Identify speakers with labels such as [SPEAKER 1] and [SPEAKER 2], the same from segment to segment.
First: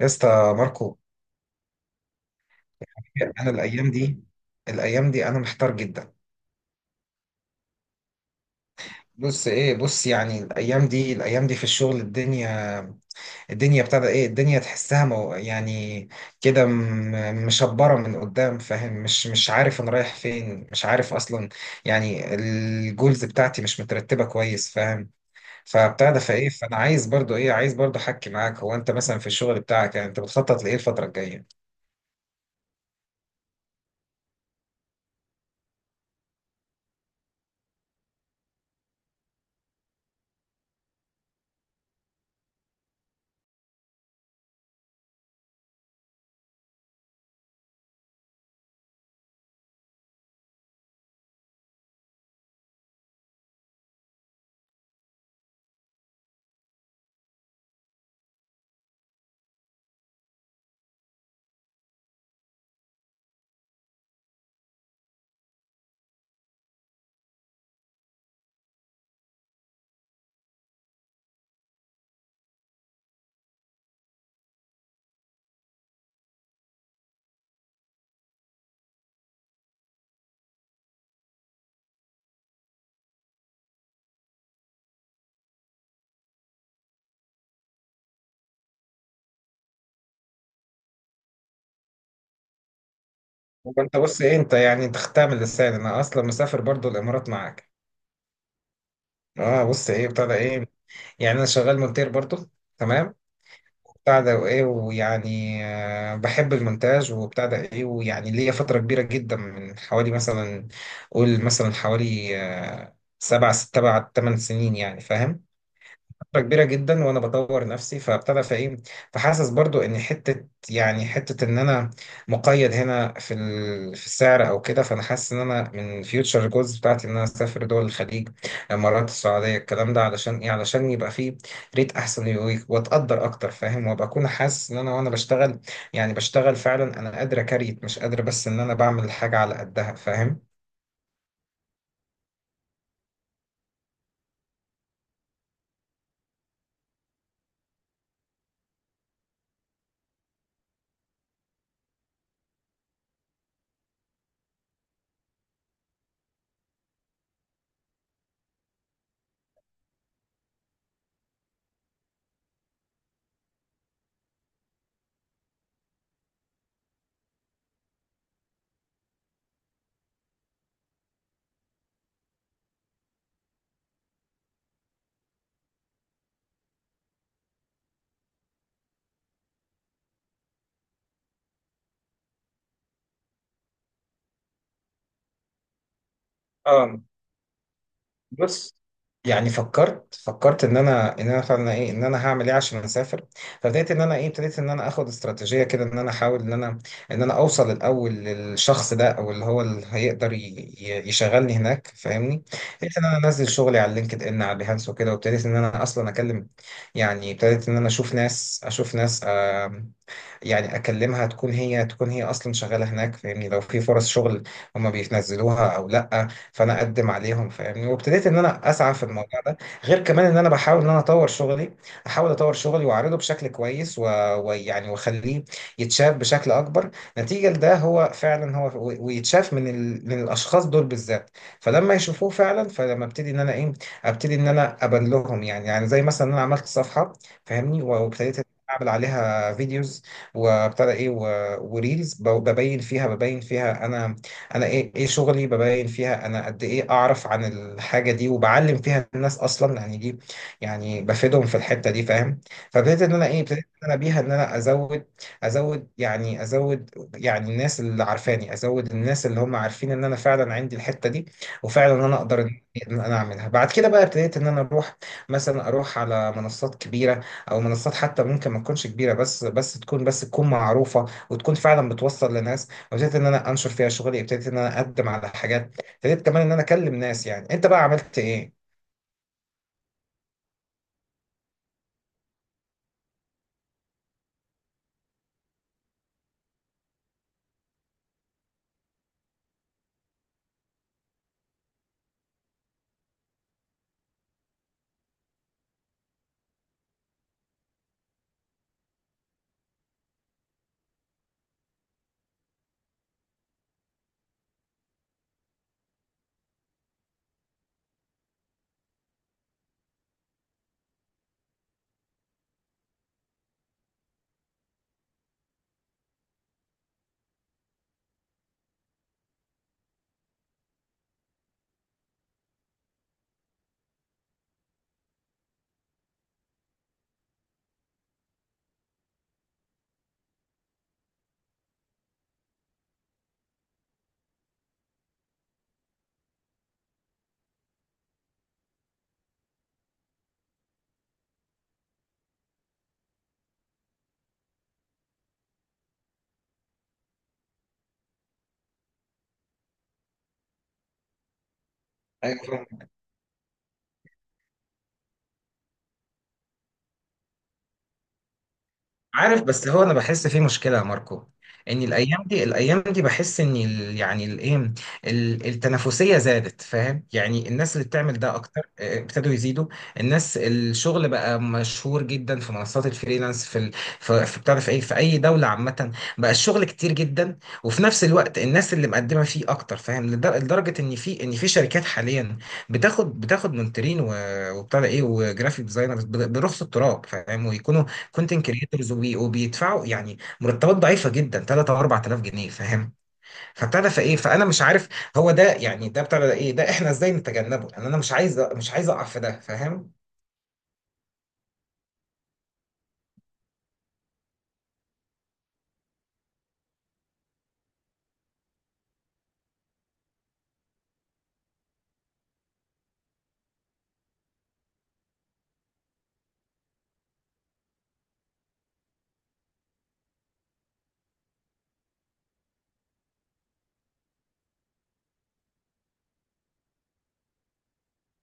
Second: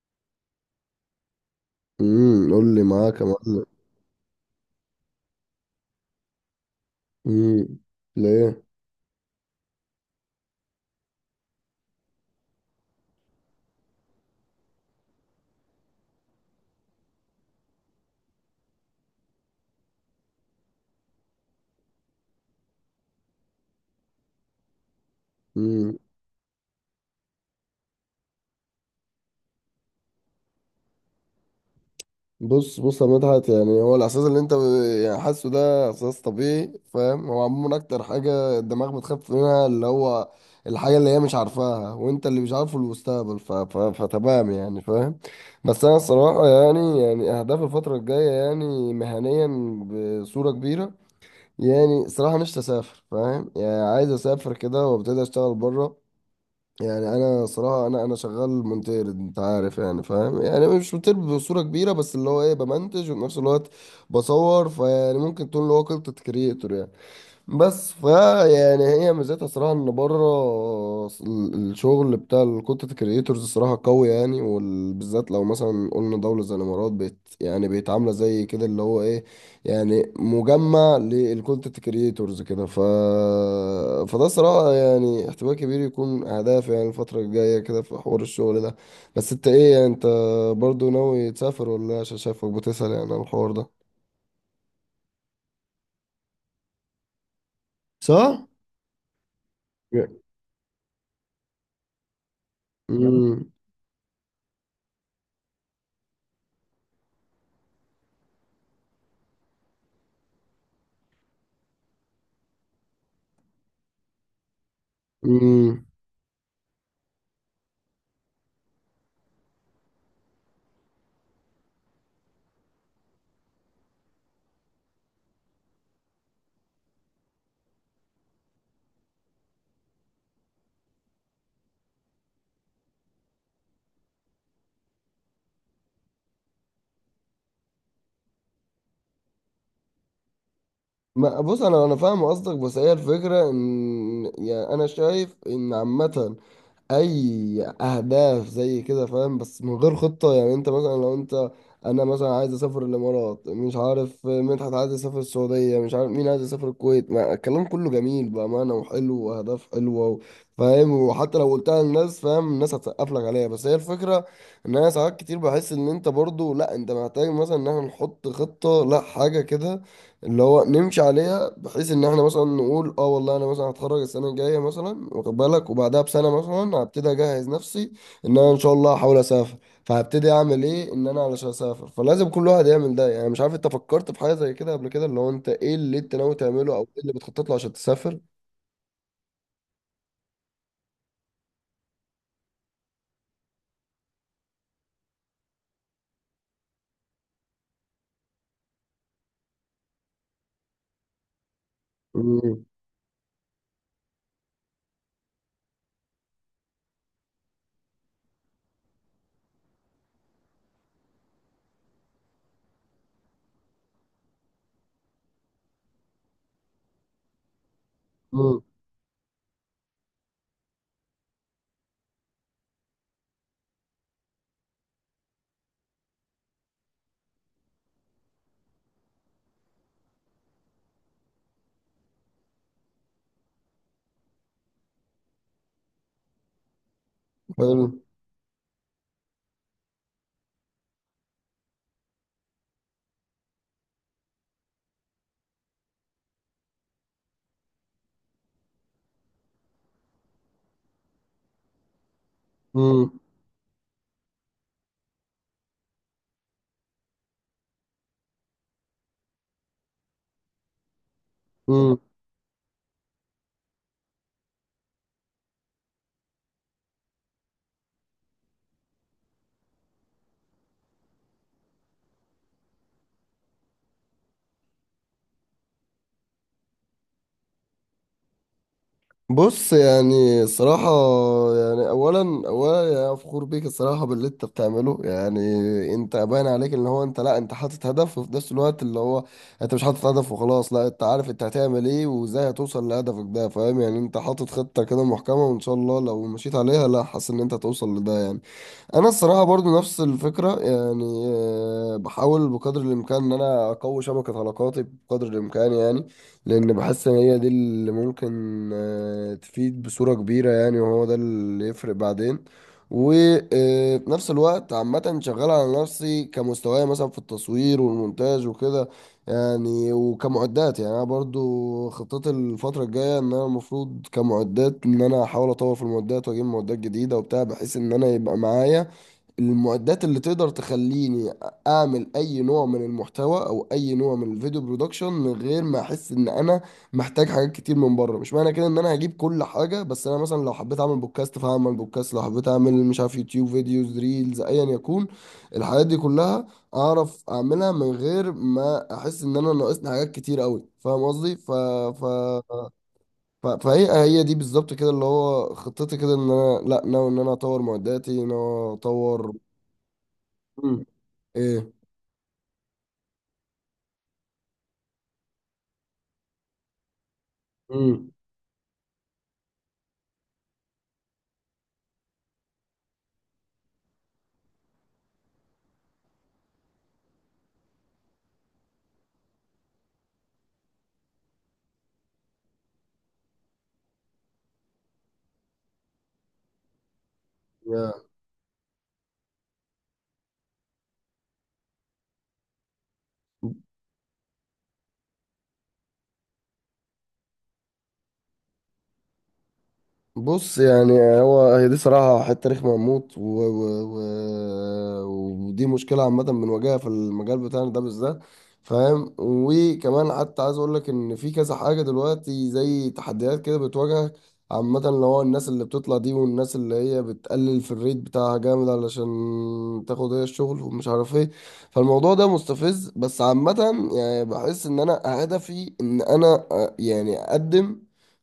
[SPEAKER 1] يا اسطى ماركو،
[SPEAKER 2] قول لي معاك يا
[SPEAKER 1] انا
[SPEAKER 2] معلم.
[SPEAKER 1] الايام دي الايام دي انا محتار جدا.
[SPEAKER 2] امم ليه؟
[SPEAKER 1] بص يعني الايام دي في الشغل، الدنيا ابتدى ايه، الدنيا تحسها مو يعني كده مشبره من قدام، فاهم؟ مش عارف انا رايح فين، مش عارف اصلا. يعني الجولز بتاعتي مش مترتبه كويس، فاهم؟
[SPEAKER 2] امم
[SPEAKER 1] فابتدى فايه فانا عايز برضو ايه، عايز برضو احكي معاك. هو انت مثلا في الشغل بتاعك يعني انت بتخطط لايه الفتره الجايه؟
[SPEAKER 2] بص بص يا مدحت، يعني هو الاحساس اللي انت يعني حاسه ده احساس طبيعي، فاهم؟ هو عموما اكتر حاجه الدماغ بتخاف منها اللي هو الحاجه اللي هي مش عارفاها، وانت اللي مش عارفه المستقبل ف... ف... فتمام يعني، فاهم؟ بس انا الصراحه يعني اهداف الفتره الجايه يعني مهنيا بصوره كبيره. يعني صراحه نفسي اسافر، فاهم؟ يعني عايز اسافر كده وابتدي اشتغل بره. يعني انا صراحه انا شغال مونتير، انت عارف يعني، فاهم؟ يعني مش مونتير بصوره كبيره، بس اللي هو ايه، بمنتج وفي نفس الوقت بصور، فيعني ممكن تقول اللي هو كونتنت كريتور يعني. بس فا يعني هي ميزتها صراحة ان بره الشغل بتاع الكونتنت كريتورز صراحة قوي يعني، وبالذات لو مثلا قلنا دولة زي الامارات يعني بيتعاملة زي كده اللي هو ايه، يعني مجمع للكونتنت كريتورز كده. فده صراحة يعني احتمال كبير يكون اهداف يعني الفترة الجاية كده في حوار الشغل ده. بس انت ايه يعني، انت برضو ناوي تسافر ولا إيه؟ عشان شايفك بتسأل يعني على الحوار
[SPEAKER 1] هو
[SPEAKER 2] ده.
[SPEAKER 1] انت بص ايه انت يعني انت خدتها من لساني، انا اصلا مسافر برضو الامارات معاك.
[SPEAKER 2] صح؟
[SPEAKER 1] اه بص
[SPEAKER 2] Yeah.
[SPEAKER 1] ايه بتاع ده ايه، يعني انا شغال مونتير برضو، تمام.
[SPEAKER 2] امم
[SPEAKER 1] بتاع ده وايه، ويعني آه، بحب المونتاج وبتاع ده ايه، ويعني ليا فتره كبيره جدا من حوالي مثلا، قول مثلا حوالي آه، سبع ست سبع 8 سنين، يعني فاهم؟
[SPEAKER 2] امم
[SPEAKER 1] فترة كبيرة جدا وانا بدور نفسي. فابتدى فايه فحاسس برضو ان حتة، يعني حتة ان انا مقيد هنا في في السعر او كده. فانا حاسس ان انا من فيوتشر جولز بتاعتي ان انا اسافر دول الخليج، الامارات، السعودية، الكلام ده، علشان ايه؟ علشان يبقى فيه ريت احسن واتقدر اكتر، فاهم؟ وابقى اكون حاسس ان انا وانا بشتغل يعني، بشتغل فعلا انا قادر اكريت، مش قادر بس ان انا بعمل حاجة على قدها، فاهم؟
[SPEAKER 2] ما بص، انا فاهم قصدك، بس هي الفكره ان يعني انا شايف ان عامه اي اهداف زي كده، فاهم؟ بس من غير خطه. يعني انت مثلا لو انت، انا مثلا عايز اسافر الامارات، مش عارف مدحت عايز يسافر السعوديه، مش عارف مين عايز يسافر الكويت، ما الكلام كله جميل بامانه وحلو واهداف حلوه فاهم؟ وحتى لو قلتها للناس، فاهم؟ الناس هتسقف لك عليها. بس هي الفكره ان انا ساعات كتير بحس ان انت برضو لا، انت محتاج مثلا ان احنا نحط خطه لا حاجه كده اللي هو نمشي عليها، بحيث ان احنا مثلا نقول اه والله انا مثلا هتخرج السنه الجايه مثلا، واخد بالك، وبعدها بسنه مثلا هبتدي اجهز نفسي ان انا ان شاء الله هحاول اسافر، فهبتدي اعمل ايه ان انا علشان اسافر. فلازم كل واحد يعمل ده. يعني مش عارف انت فكرت في حاجه زي كده قبل كده، اللي هو انت ايه اللي انت ناوي تعمله او
[SPEAKER 1] اه
[SPEAKER 2] ايه اللي بتخطط له عشان تسافر؟
[SPEAKER 1] بص، يعني فكرت ان انا فعلا ايه، ان انا هعمل ايه عشان اسافر. فبدات ان انا ايه، ابتديت ان انا اخد استراتيجيه كده، ان انا احاول ان انا اوصل الاول للشخص ده، او اللي هو اللي هيقدر يشغلني هناك، فاهمني؟
[SPEAKER 2] امم
[SPEAKER 1] ابتديت ان انا انزل شغلي على لينكد ان، على بيهانس وكده، وابتديت ان انا اصلا اكلم. يعني ابتديت ان انا اشوف ناس يعني اكلمها، تكون هي اصلا شغاله هناك، فاهمني؟ لو في فرص شغل هم بينزلوها او لا، فانا اقدم عليهم، فاهمني؟ وابتديت ان
[SPEAKER 2] امم
[SPEAKER 1] انا اسعى في الموضوع ده. غير كمان ان انا بحاول ان انا اطور شغلي، احاول اطور شغلي واعرضه بشكل كويس ويعني واخليه يتشاف بشكل اكبر نتيجه لده، هو فعلا هو ويتشاف من من الاشخاص دول بالذات. فلما يشوفوه فعلا، فلما ابتدي ان انا ايه، ابتدي ان انا ابان لهم، يعني يعني زي مثلا إن انا عملت صفحه،
[SPEAKER 2] حلو.
[SPEAKER 1] فاهمني؟ وابتديت اعمل عليها فيديوز، وابتدى ايه وريلز، ببين فيها انا، انا ايه، ايه شغلي، ببين فيها انا قد ايه اعرف عن الحاجه دي، وبعلم فيها الناس اصلا، يعني دي يعني بفيدهم في الحته دي، فاهم؟ فابتديت ان انا ايه، ابتديت ان انا بيها ان انا ازود يعني ازود يعني الناس اللي عارفاني، ازود الناس اللي هم عارفين ان انا فعلا عندي الحته دي، وفعلا
[SPEAKER 2] امم
[SPEAKER 1] ان انا اقدر ان إن انا اعملها. بعد كده بقى ابتديت ان انا اروح مثلا، اروح على منصات كبيره، او منصات حتى ممكن ما تكونش كبيره، بس تكون معروفه وتكون فعلا بتوصل لناس، وابتديت ان انا انشر فيها شغلي، ابتديت ان انا اقدم على حاجات، ابتديت كمان ان انا اكلم ناس. يعني انت بقى عملت ايه؟
[SPEAKER 2] بص، يعني الصراحة يعني أولا يعني فخور بيك الصراحة باللي أنت بتعمله يعني. أنت باين عليك إن هو أنت، لأ، أنت حاطط هدف، وفي نفس الوقت اللي هو أنت مش حاطط هدف وخلاص، لأ، أنت عارف أنت هتعمل إيه وإزاي هتوصل لهدفك ده، فاهم يعني؟ أنت حاطط خطة كده محكمة، وإن شاء الله لو مشيت عليها، لأ، حاسس إن أنت هتوصل لده يعني. انا الصراحه برضو نفس الفكره، يعني بحاول بقدر الامكان ان انا اقوي شبكه علاقاتي بقدر الامكان يعني، لان بحس ان هي دي اللي ممكن تفيد بصوره كبيره يعني، وهو ده اللي يفرق بعدين. وفي نفس الوقت عامة شغال على نفسي كمستواي مثلا في التصوير والمونتاج وكده يعني، وكمعدات. يعني أنا برضو خطتي الفترة الجاية إن أنا المفروض كمعدات إن أنا أحاول أطور في المعدات، وأجيب معدات جديدة وبتاع، بحيث إن أنا يبقى معايا المعدات اللي تقدر تخليني اعمل اي نوع من المحتوى او اي نوع من الفيديو برودكشن من غير ما احس ان انا محتاج حاجات كتير من بره. مش معنى كده ان انا هجيب كل حاجه، بس انا مثلا لو حبيت اعمل بودكاست فهعمل بودكاست، لو حبيت اعمل مش عارف يوتيوب فيديوز، ريلز، ايا يكون، الحاجات دي كلها اعرف اعملها من غير ما احس ان انا ناقصني حاجات كتير قوي، فاهم قصدي؟
[SPEAKER 1] أيوة.
[SPEAKER 2] فهي هي دي بالظبط كده اللي هو خطتي كده ان انا لا ناوي ان انا اطور معداتي، ناوي اطور.
[SPEAKER 1] عارف، بس هو انا بحس في مشكله يا
[SPEAKER 2] امم
[SPEAKER 1] ماركو.
[SPEAKER 2] ايه؟
[SPEAKER 1] ان الايام دي الايام دي بحس ان ال يعني الايه، التنافسيه زادت، فاهم؟ يعني الناس اللي
[SPEAKER 2] امم
[SPEAKER 1] بتعمل ده اكتر آه، ابتدوا يزيدوا. الناس الشغل بقى مشهور جدا في منصات الفريلانس، في في بتعرف ايه، في اي دوله عامه. بقى الشغل كتير جدا، وفي نفس الوقت الناس اللي مقدمه فيه اكتر، فاهم؟ لدرجه ان في، ان في شركات حاليا بتاخد مونترين وبتاع ده ايه، وجرافيك ديزاينرز برخص التراب، فاهم؟ ويكونوا
[SPEAKER 2] يا
[SPEAKER 1] كونتنت كريتورز، وبيدفعوا يعني مرتبات ضعيفه جدا، 3 او 4000 جنيه، فاهم؟ فابتدى فايه فانا مش عارف هو ده يعني، ده ابتدى ايه، ده احنا ازاي نتجنبه، لان انا مش عايز اقع في ده، فاهم؟
[SPEAKER 2] بص، يعني هو هي دي صراحة حتة رخمة موت، و... ودي مشكلة عامة بنواجهها في المجال بتاعنا ده بالذات، فاهم؟ وكمان حتى عايز أقول لك إن في كذا حاجة دلوقتي زي تحديات كده بتواجهك عامة، اللي هو الناس اللي بتطلع دي والناس اللي هي بتقلل في الريت بتاعها جامد علشان تاخد هي الشغل، ومش عارف ايه. فالموضوع ده مستفز، بس عامة يعني بحس إن أنا هدفي إن أنا يعني أقدم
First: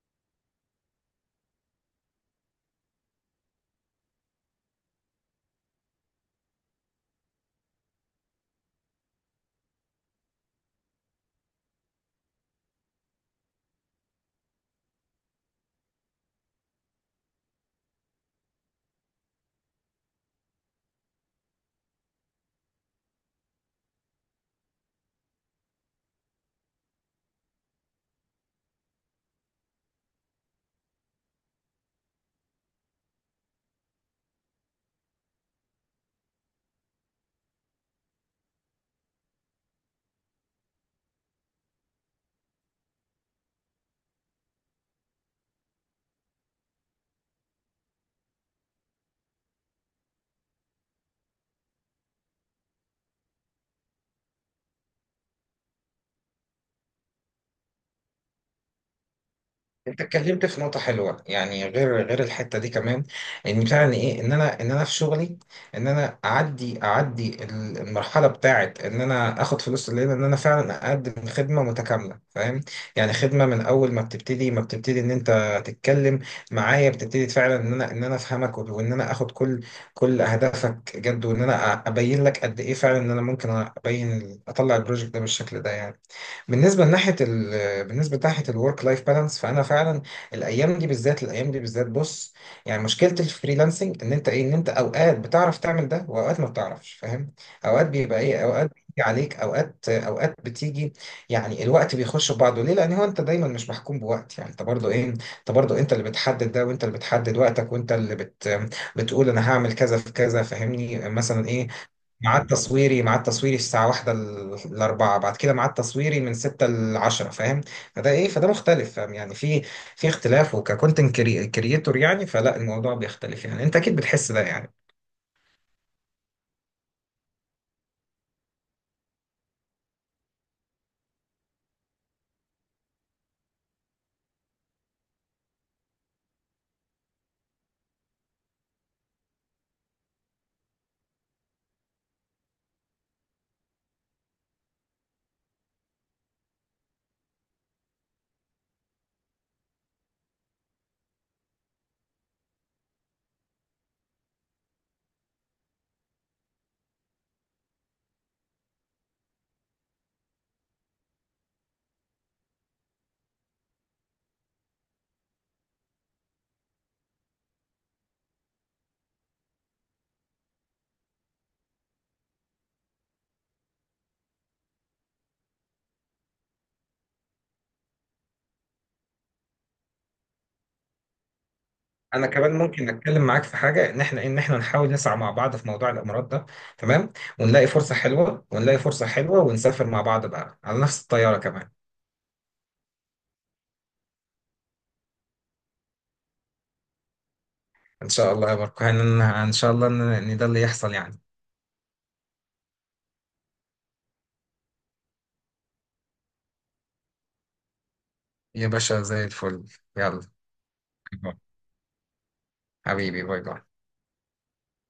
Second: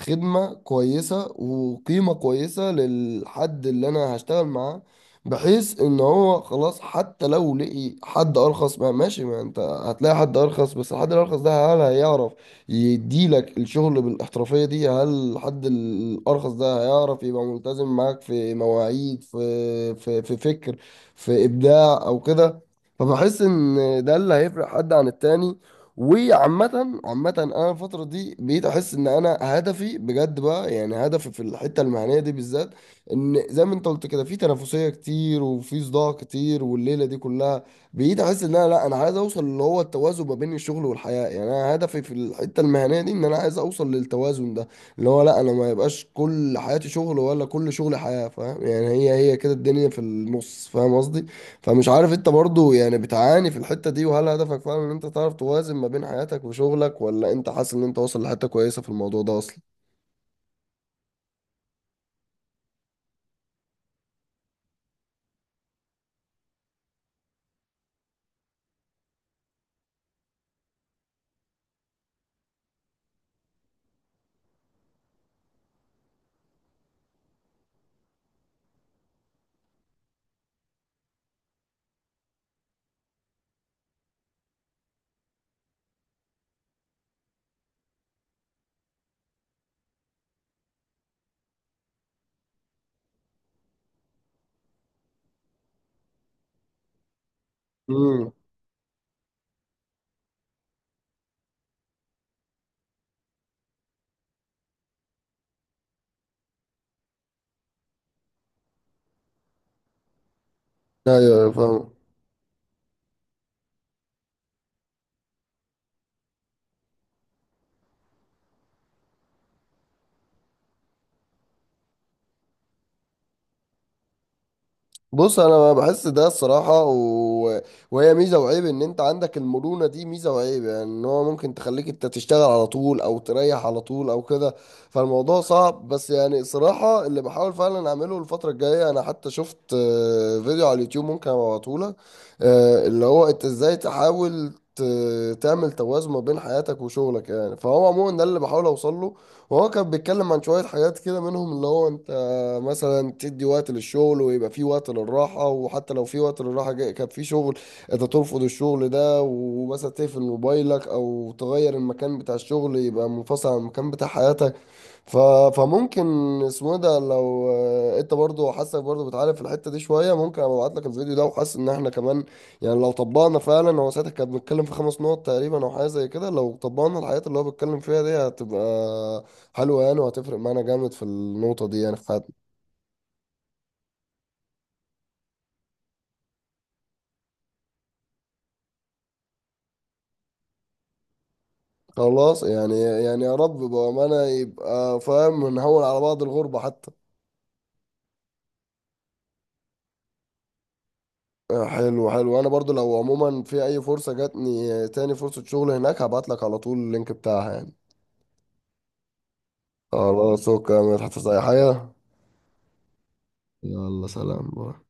[SPEAKER 2] خدمة كويسة وقيمة كويسة للحد اللي أنا هشتغل معاه، بحيث إن هو خلاص حتى لو لقي حد أرخص، ما ماشي، ما أنت هتلاقي حد أرخص، بس الحد الأرخص ده هل هيعرف يديلك الشغل بالاحترافية دي؟ هل الحد الأرخص ده هيعرف يبقى ملتزم معاك في مواعيد، في في فكر، في إبداع أو كده؟ فبحس إن ده اللي هيفرق حد عن التاني. وعامة انا الفترة دي بقيت احس ان انا هدفي بجد بقى، يعني هدفي في الحتة المهنية دي بالذات، ان زي ما انت قلت كده، في تنافسية كتير وفي صداع كتير والليلة دي كلها، بقيت احس ان انا لا، انا عايز اوصل اللي هو التوازن ما بين الشغل والحياة. يعني انا هدفي في الحتة المهنية دي ان انا عايز اوصل للتوازن ده، اللي هو لا انا ما يبقاش كل حياتي شغل ولا كل شغلي حياة، فاهم يعني؟ هي كده الدنيا في النص، فاهم قصدي؟ فمش عارف انت برضو يعني بتعاني في الحتة دي، وهل هدفك فعلا ان انت تعرف توازن ما بين حياتك وشغلك، ولا انت حاسس ان انت واصل لحتة كويسة في الموضوع ده اصلا؟
[SPEAKER 1] انت اتكلمت في نقطة حلوة يعني، غير الحتة دي كمان، ان فعلا ايه، ان انا في شغلي، ان انا اعدي المرحلة بتاعت ان انا اخد فلوس الليلة، ان انا فعلا اقدم خدمة متكاملة، فاهم؟ يعني خدمة من اول ما بتبتدي ان انت تتكلم معايا، بتبتدي فعلا ان انا افهمك، وان انا اخد كل اهدافك جد، وان انا ابين لك قد ايه فعلا ان انا ممكن ابين اطلع البروجكت ده بالشكل ده يعني. بالنسبه لناحيه بالنسبه لناحيه الورك لايف بالانس، فانا فعلا الايام دي بالذات بص، يعني مشكله الفريلانسنج ان انت ايه، ان انت اوقات بتعرف تعمل ده، واوقات ما بتعرفش، فاهم؟ اوقات بيبقى
[SPEAKER 2] امم
[SPEAKER 1] ايه، اوقات بيجي عليك، اوقات بتيجي يعني، الوقت بيخش في بعضه. ليه؟ لان هو انت دايما مش محكوم بوقت يعني، انت برضه ايه، انت برضه انت اللي بتحدد ده، وانت اللي بتحدد وقتك، وانت اللي بتقول انا هعمل كذا في كذا، فاهمني؟
[SPEAKER 2] ايوه
[SPEAKER 1] مثلا
[SPEAKER 2] ايوه
[SPEAKER 1] ايه،
[SPEAKER 2] فاهم.
[SPEAKER 1] ميعاد تصويري الساعة واحدة لأربعة، بعد كده ميعاد تصويري من ستة لعشرة، فاهم؟ فده مختلف، فاهم؟ يعني في اختلاف، وككونتنت كريتور يعني، فلا الموضوع بيختلف، يعني أنت أكيد بتحس ده يعني.
[SPEAKER 2] بص انا بحس ده الصراحه، وهي ميزه وعيب ان انت عندك المرونه دي، ميزه وعيب يعني. ان هو ممكن تخليك انت تشتغل على طول او تريح على طول او كده. فالموضوع صعب، بس يعني الصراحه اللي بحاول فعلا اعمله الفتره الجايه، انا حتى شفت فيديو على اليوتيوب ممكن ابعته لك، اللي هو انت ازاي تحاول تعمل توازن ما بين حياتك وشغلك يعني. فهو عموما ده اللي بحاول اوصله، وهو كان بيتكلم عن شوية حاجات كده منهم اللي هو انت مثلا تدي وقت للشغل ويبقى في وقت للراحة، وحتى لو في وقت للراحة كان في شغل انت ترفض الشغل ده، ومثلا تقفل موبايلك او تغير المكان بتاع الشغل يبقى منفصل عن المكان بتاع حياتك. ف... فممكن اسمه ده لو انت برضو حاسك برضو بتعاني في الحته دي شويه، ممكن ابقى ابعت لك الفيديو ده، وحاسس ان احنا كمان يعني لو طبقنا فعلا، هو ساعتها كان بيتكلم في خمس نقط تقريبا او حاجه زي كده، لو طبقنا الحاجات اللي هو بيتكلم فيها دي هتبقى حلوه يعني، وهتفرق معانا جامد في النقطه دي يعني في
[SPEAKER 1] أنا
[SPEAKER 2] حياتنا.
[SPEAKER 1] كمان ممكن أتكلم معاك في حاجة، إن إحنا نحاول نسعى مع بعض في موضوع الإمارات ده، تمام؟ ونلاقي فرصة حلوة ونسافر مع بعض بقى على نفس الطيارة كمان.
[SPEAKER 2] خلاص يعني، يعني يا رب بامانه يبقى، فاهم؟ نهون على بعض الغربه حتى.
[SPEAKER 1] إن شاء الله يا ماركو، إن شاء الله إن ده اللي يحصل يعني.
[SPEAKER 2] حلو حلو، انا برضو لو عموما في اي فرصه جاتني تاني فرصه شغل هناك هبعت لك على طول اللينك بتاعها يعني.
[SPEAKER 1] يا باشا زي الفل. يلا، باي
[SPEAKER 2] خلاص، اوكي، مش هتحتاج
[SPEAKER 1] باي.
[SPEAKER 2] اي حاجة.
[SPEAKER 1] حبيبي باي باي.
[SPEAKER 2] يلا سلام باي.